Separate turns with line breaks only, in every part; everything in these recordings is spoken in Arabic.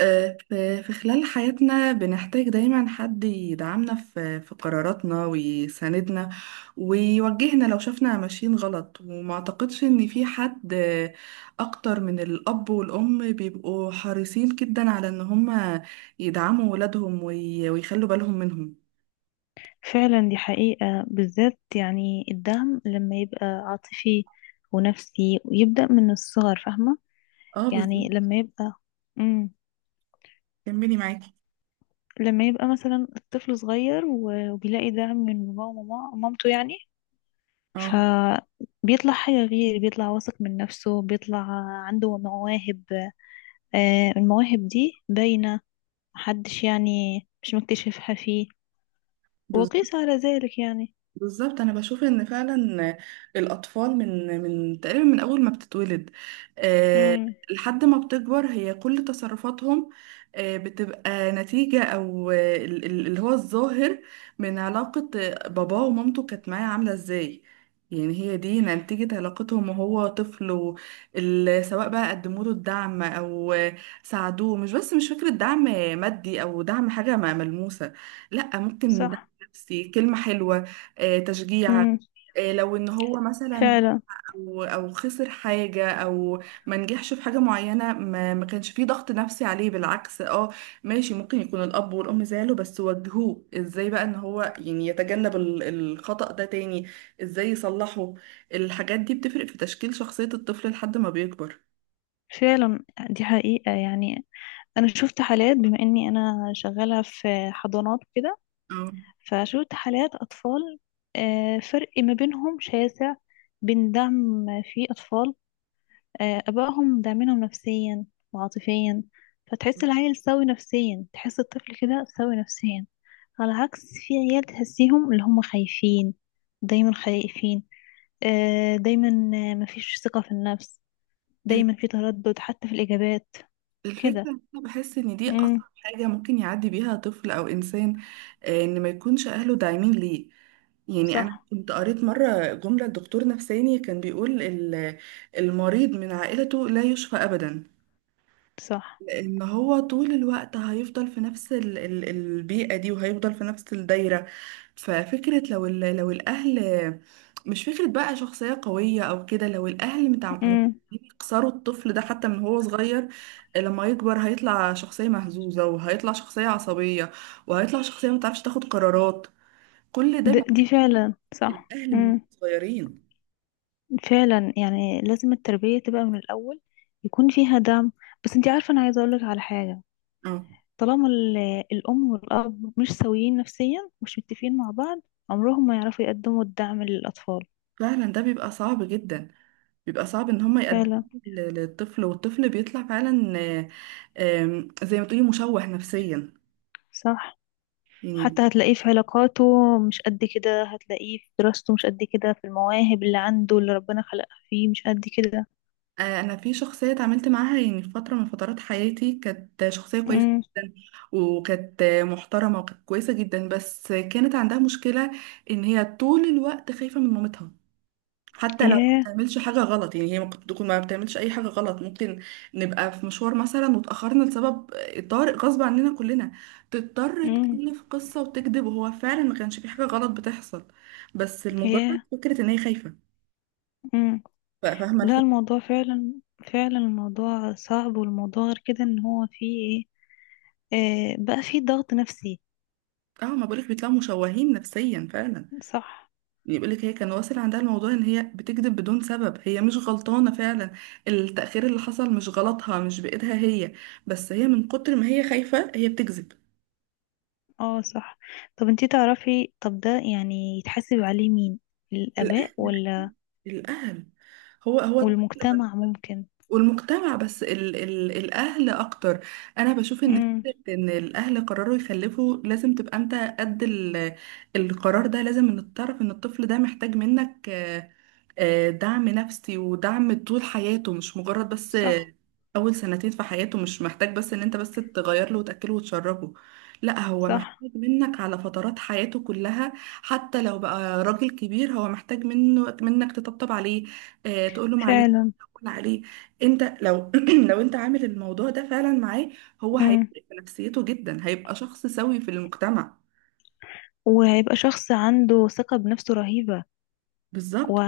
في خلال حياتنا بنحتاج دايما حد يدعمنا في قراراتنا ويساندنا ويوجهنا لو شفنا ماشيين غلط، وما اعتقدش ان في حد اكتر من الاب والام بيبقوا حريصين جدا على ان هم يدعموا ولادهم ويخلوا بالهم منهم.
فعلا، دي حقيقة، بالذات يعني الدعم لما يبقى عاطفي ونفسي ويبدأ من الصغر، فاهمة.
اه،
يعني
بالظبط.
لما يبقى. مم.
كملي معاكي.
لما يبقى مثلا الطفل صغير وبيلاقي دعم من باباه ومامته يعني.
اه،
فبيطلع حاجة غير، بيطلع واثق من نفسه، بيطلع عنده مواهب. المواهب دي باينة، محدش يعني مش مكتشفها فيه.
بالظبط،
وقيس على ذلك يعني.
بالظبط. انا بشوف ان فعلا الاطفال من تقريبا من اول ما بتتولد آه،
مم.
لحد ما بتكبر، هي كل تصرفاتهم بتبقى نتيجة، او اللي هو الظاهر من علاقة باباه ومامته كانت معاه عاملة ازاي. يعني هي دي نتيجة علاقتهم وهو طفل، سواء بقى قدموا له الدعم او ساعدوه. مش بس مش فكرة دعم مادي او دعم حاجة ملموسة، لا، ممكن دعم
صح.
نفسي، كلمة حلوة، تشجيع،
مم.
لو ان هو مثلا
فعلا.
او خسر حاجه، او ما نجحش في حاجه معينه، ما كانش فيه ضغط نفسي عليه، بالعكس. اه، ماشي، ممكن يكون الاب والام زعلوا، بس وجهوه ازاي بقى ان هو يعني يتجنب الخطأ ده تاني، ازاي يصلحه. الحاجات دي بتفرق في تشكيل شخصيه الطفل لحد ما بيكبر.
فعلا دي حقيقة يعني، أنا شفت حالات بما إني أنا شغالة في حضانات وكده.
اه.
فشفت حالات أطفال، فرق ما بينهم شاسع، بين دعم، في أطفال آبائهم داعمينهم نفسيا وعاطفيا. فتحس العيل سوي نفسيا، تحس الطفل كده سوي نفسيا. على عكس في عيال تحسيهم اللي هم خايفين، دايما خايفين، دايما، مفيش ثقة في النفس،
ال-
دايما في تردد حتى في الإجابات
الفكرة
كده.
إن أنا بحس إن دي
امم.
أصعب حاجة ممكن يعدي بيها طفل أو إنسان، إن ما يكونش أهله داعمين ليه. يعني أنا
صح.
كنت قريت مرة جملة لدكتور نفساني كان بيقول المريض من عائلته لا يشفى أبدا،
صح،
لأن هو طول الوقت هيفضل في نفس البيئة دي وهيفضل في نفس الدايرة. ففكرة لو لو الأهل، مش فكرة بقى شخصية قوية أو كده، لو الأهل متعودين
امم.
يكسروا الطفل ده حتى من هو صغير، لما يكبر هيطلع شخصية مهزوزة، وهيطلع شخصية عصبية، وهيطلع شخصية متعرفش تاخد قرارات. كل ده بيبقى
دي فعلا صح،
الأهل من
امم.
صغيرين.
فعلا يعني لازم التربية تبقى من الأول، يكون فيها دعم. بس انتي عارفة، أنا عايزة أقولك على حاجة.
اه،
طالما الأم والأب مش سويين نفسيا، مش متفقين مع بعض، عمرهم ما يعرفوا يقدموا الدعم للأطفال.
فعلا ده بيبقى صعب جدا، بيبقى صعب ان هم يقدموه
فعلا.
للطفل، والطفل بيطلع فعلا آه، آم، زي ما تقولي مشوه نفسيا.
صح.
يعني
حتى هتلاقيه في علاقاته، مش قد كده، هتلاقيه في دراسته مش قد كده، في المواهب اللي عنده اللي ربنا خلقها فيه مش قد كده.
انا في شخصيه اتعاملت معاها، يعني في فتره من فترات حياتي، كانت شخصيه كويسه
امم.
جدا وكانت محترمه وكانت كويسه جدا، بس كانت عندها مشكله ان هي طول الوقت خايفه من مامتها حتى لو ما
ياه.
بتعملش حاجة غلط. يعني هي ممكن تكون ما بتعملش أي حاجة غلط، ممكن نبقى في مشوار مثلا وتأخرنا لسبب طارئ غصب عننا كلنا، تضطر
امم.
تألف قصة وتكذب وهو فعلا ما كانش في حاجة غلط بتحصل، بس المجرد
ياه.
فكرة إن هي خايفة.
امم.
فاهمة
لا،
الفكرة.
الموضوع فعلا. فعلا الموضوع صعب، والموضوع غير كده، ان هو فيه ايه، بقى فيه ضغط نفسي.
اه، ما بقولك بيطلعوا مشوهين نفسيا فعلا.
صح.
يقولك هي كان واصل عندها الموضوع ان هي بتكذب بدون سبب، هي مش غلطانة فعلا، التأخير اللي حصل مش غلطها، مش بإيدها هي، بس هي من كتر ما هي خايفة هي بتكذب.
اه، صح. طب انتي تعرفي، طب ده يعني يتحاسب عليه مين، الآباء ولا
الأهل. هو هو الطفل.
والمجتمع ممكن؟
والمجتمع، بس ال ال الأهل أكتر. أنا بشوف إن
امم.
فكرة إن الأهل قرروا يخلفوا لازم تبقى أنت قد القرار ده، لازم إن تعرف إن الطفل ده محتاج منك دعم نفسي ودعم طول حياته، مش مجرد بس
صح.
أول سنتين في حياته، مش محتاج بس إن أنت بس تغير له وتأكله وتشربه، لا، هو
صح
محتاج منك على فترات حياته كلها. حتى لو بقى راجل كبير هو محتاج منك تطبطب عليه، تقول له معلش،
فعلا.
تقول عليه. أنت لو لو أنت عامل الموضوع ده فعلا معاه، هو
امم.
هيفرق في نفسيته جدا، هيبقى شخص سوي في المجتمع.
وهيبقى شخص عنده ثقة بنفسه رهيبة و...
بالظبط.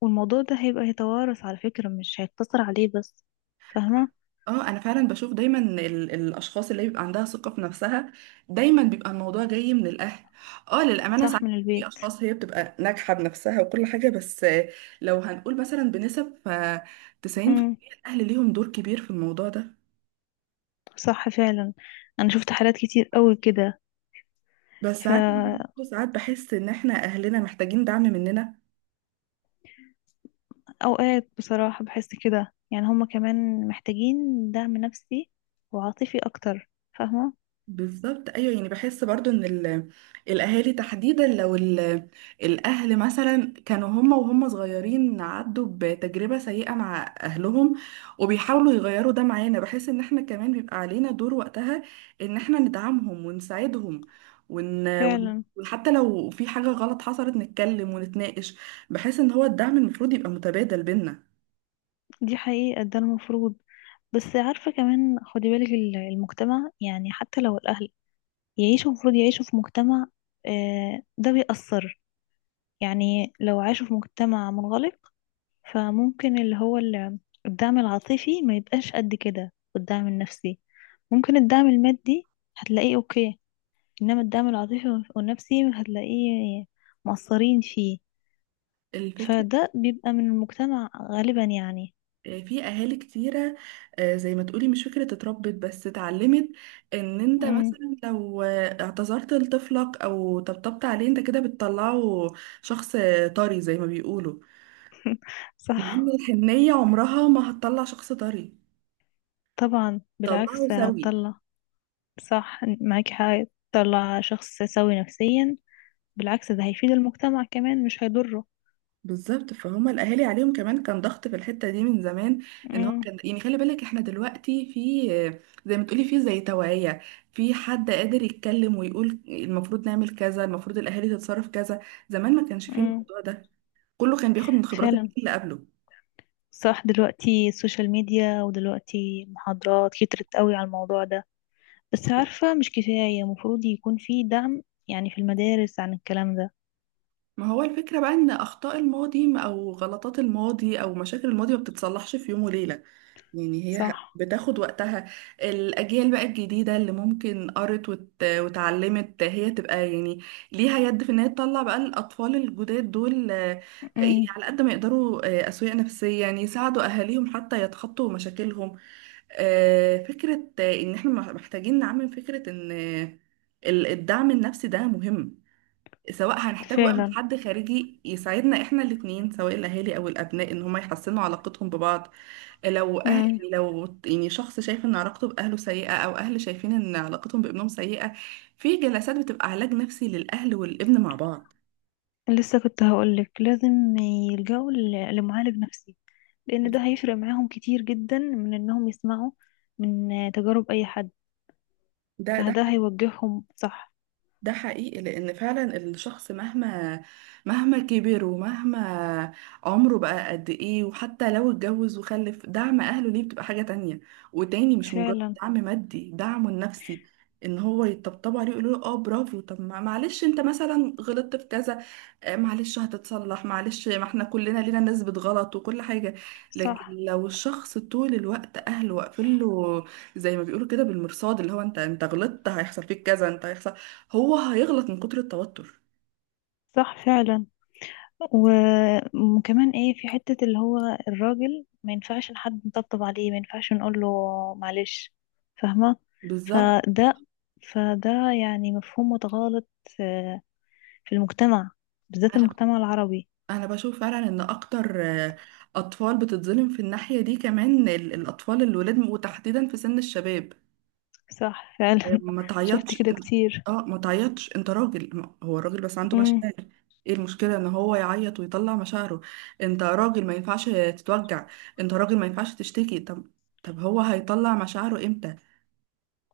والموضوع ده هيبقى يتوارث على فكرة، مش هيقتصر عليه بس، فاهمة.
اه، انا فعلا بشوف دايما الاشخاص اللي بيبقى عندها ثقه في نفسها، دايما بيبقى الموضوع جاي من الاهل. اه، للامانه ساعات
صح، من
في
البيت.
اشخاص هي بتبقى ناجحه بنفسها وكل حاجه، بس لو هنقول مثلا بنسب، ف
امم.
90% الاهل ليهم دور كبير في الموضوع ده.
صح فعلا، انا شفت حالات كتير قوي كده.
بس ساعات
فاوقات.
ساعات بحس ان احنا اهلنا محتاجين دعم مننا.
بصراحة بحس كده، يعني هما كمان محتاجين دعم نفسي وعاطفي اكتر، فاهمة.
بالظبط، ايوه، يعني بحس برضو ان الاهالي تحديدا، لو الاهل مثلا كانوا هم وهم صغيرين عدوا بتجربه سيئه مع اهلهم وبيحاولوا يغيروا ده معانا، بحس ان احنا كمان بيبقى علينا دور وقتها ان احنا ندعمهم ونساعدهم،
فعلا
وحتى لو في حاجه غلط حصلت نتكلم ونتناقش. بحس ان هو الدعم المفروض يبقى متبادل بينا.
دي حقيقة، ده المفروض. بس عارفة كمان خدي بالك، المجتمع يعني، حتى لو الاهل يعيشوا، المفروض يعيشوا في مجتمع، ده بيأثر. يعني لو عاشوا في مجتمع منغلق، فممكن اللي هو الدعم العاطفي ما يبقاش قد كده، والدعم النفسي. ممكن الدعم المادي هتلاقيه اوكي، انما الدعم العاطفي والنفسي هتلاقيه مقصرين فيه.
الفكره،
فده بيبقى من المجتمع غالبا يعني.
في اهالي كتيره، زي ما تقولي مش فكره اتربت بس اتعلمت، ان انت
امم.
مثلا لو اعتذرت لطفلك او طبطبت عليه انت كده بتطلعه شخص طري زي ما بيقولوا. مع ان
صح.
الحنيه عمرها ما هتطلع شخص طري،
طبعا،
طلعه
بالعكس
سوي.
هتطلع. صح، معاكي حق، تطلع شخص سوي نفسيا، بالعكس ده هيفيد المجتمع كمان مش هيضره.
بالظبط، فهم الاهالي عليهم كمان كان ضغط في الحته دي من زمان، ان هو
امم.
كان يعني خلي بالك احنا دلوقتي في زي ما تقولي في زي توعيه، في حد قادر يتكلم ويقول المفروض نعمل كذا، المفروض الاهالي تتصرف كذا. زمان ما كانش فيه
امم.
الموضوع ده، كله كان بياخد من خبرات
فعلا
الجيل اللي قبله.
صح، دلوقتي السوشيال ميديا، ودلوقتي محاضرات كترت قوي على الموضوع ده. بس عارفة مش كفاية، المفروض يكون في دعم يعني في المدارس عن الكلام ده.
ما هو الفكره بقى ان اخطاء الماضي او غلطات الماضي او مشاكل الماضي ما بتتصلحش في يوم وليله، يعني هي
صح.
بتاخد وقتها. الأجيال بقى الجديدة اللي ممكن قرت وتعلمت، هي تبقى يعني ليها يد في إن هي تطلع بقى الأطفال الجداد دول، يعني
امم.
على قد ما يقدروا أسوية نفسية، يعني يساعدوا أهاليهم حتى يتخطوا مشاكلهم. فكرة إن إحنا محتاجين نعمم فكرة إن الدعم النفسي ده مهم، سواء هنحتاج بقى من
فعلا.
حد خارجي يساعدنا احنا الاتنين، سواء الاهالي او الابناء، ان هما يحسنوا علاقتهم ببعض. لو أهل،
امم.
يعني لو يعني شخص شايف ان علاقته باهله سيئه، او اهل شايفين ان علاقتهم بابنهم سيئه، في جلسات بتبقى علاج نفسي للاهل والابن مع بعض.
لسه كنت هقولك لازم يلجأوا لمعالج نفسي، لأن ده هيفرق معاهم كتير جدا من إنهم يسمعوا من تجارب أي حد،
ده ده
فده هيوجههم صح.
ده حقيقي، لأن فعلا الشخص مهما كبر ومهما عمره بقى قد إيه، وحتى لو اتجوز وخلف، دعم أهله ليه بتبقى حاجة تانية وتاني، مش مجرد
فعلا.
دعم مادي، دعمه النفسي، إن هو يطبطبوا عليه ويقولوا له اه برافو، طب معلش انت مثلا غلطت في كذا، معلش هتتصلح، معلش، ما احنا كلنا لينا نسبة غلط وكل حاجة. لكن
صح.
لو الشخص طول الوقت أهله واقفين له زي ما بيقولوا كده بالمرصاد، اللي هو انت غلطت هيحصل فيك كذا، انت هيحصل، هو هيغلط من كتر التوتر.
صح فعلا، و- وكمان ايه، في حتة اللي هو الراجل ما ينفعش حد نطبطب عليه، ما ينفعش نقول له معلش، فاهمة.
بالظبط.
فده فده يعني مفهوم متغالط آه، في المجتمع، بالذات
انا
المجتمع العربي.
انا بشوف فعلا ان اكتر اطفال بتتظلم في الناحيه دي، كمان الاطفال الولاد، وتحديدا في سن الشباب.
صح فعلا
ما
شفت
تعيطش.
كده كتير.
اه، ما تعيطش، انت راجل، هو الراجل بس عنده
مم.
مشاعر. ايه المشكله ان هو يعيط ويطلع مشاعره؟ انت راجل ما ينفعش تتوجع، انت راجل ما ينفعش تشتكي. طب، طب هو هيطلع مشاعره امتى؟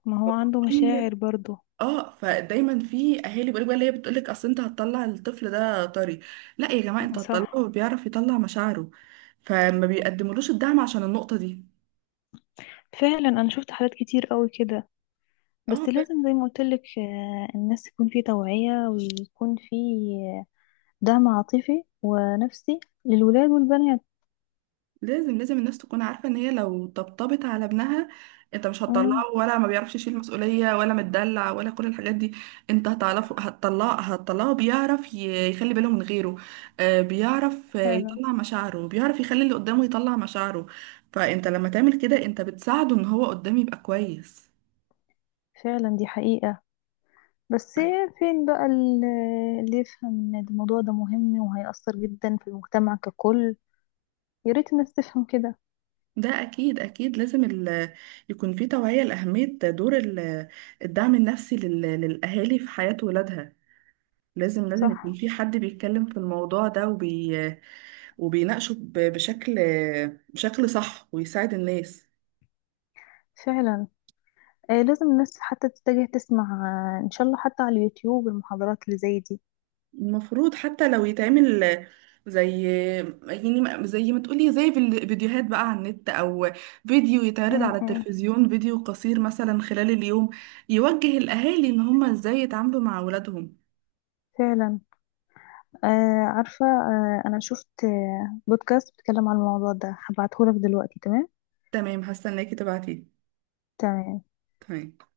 ما هو عنده مشاعر برضو.
اه، فدايما في اهالي بيقولوا بقى، اللي هي بتقولك اصل انت هتطلع الطفل ده طري. لا يا جماعه، انت
صح
هتطلعه بيعرف يطلع مشاعره، فما بيقدملوش الدعم عشان النقطه دي.
فعلا، انا شفت حالات كتير قوي كده، بس
اه،
لازم زي ما قلت لك، الناس يكون في توعية، ويكون في دعم عاطفي ونفسي للولاد والبنات.
لازم لازم الناس تكون عارفة ان هي لو طبطبت على ابنها انت مش هتطلعه
امم.
ولا ما بيعرفش يشيل مسؤولية ولا متدلع ولا كل الحاجات دي، انت هتعرفه، هتطلعه بيعرف يخلي باله من غيره، بيعرف
فعلا.
يطلع مشاعره، بيعرف يخلي اللي قدامه يطلع مشاعره. فانت لما تعمل كده انت بتساعده ان هو قدامه يبقى كويس.
فعلا دي حقيقة، بس فين بقى اللي يفهم ان الموضوع ده مهم وهيأثر جدا في المجتمع ككل، يا ريت الناس تفهم كده.
ده اكيد اكيد لازم يكون في توعية لأهمية دور الدعم النفسي للأهالي في حياة ولادها. لازم لازم يكون
صح.
في حد بيتكلم في الموضوع ده وبيناقشه بشكل صح، ويساعد الناس.
فعلا. لازم الناس حتى تتجه تسمع، ان شاء الله حتى على اليوتيوب المحاضرات اللي زي دي.
المفروض حتى لو يتعمل زي، يعني زي ما تقولي زي فيديوهات بقى على النت، او فيديو يتعرض على
امم.
التلفزيون، فيديو قصير مثلا خلال اليوم، يوجه الاهالي ان هم ازاي يتعاملوا مع اولادهم.
فعلا. آه عارفة، أنا شفت بودكاست بيتكلم عن الموضوع ده، هبعتهولك دلوقتي، تمام.
تمام، حاسه انك تبعتي.
تمام.
تمام.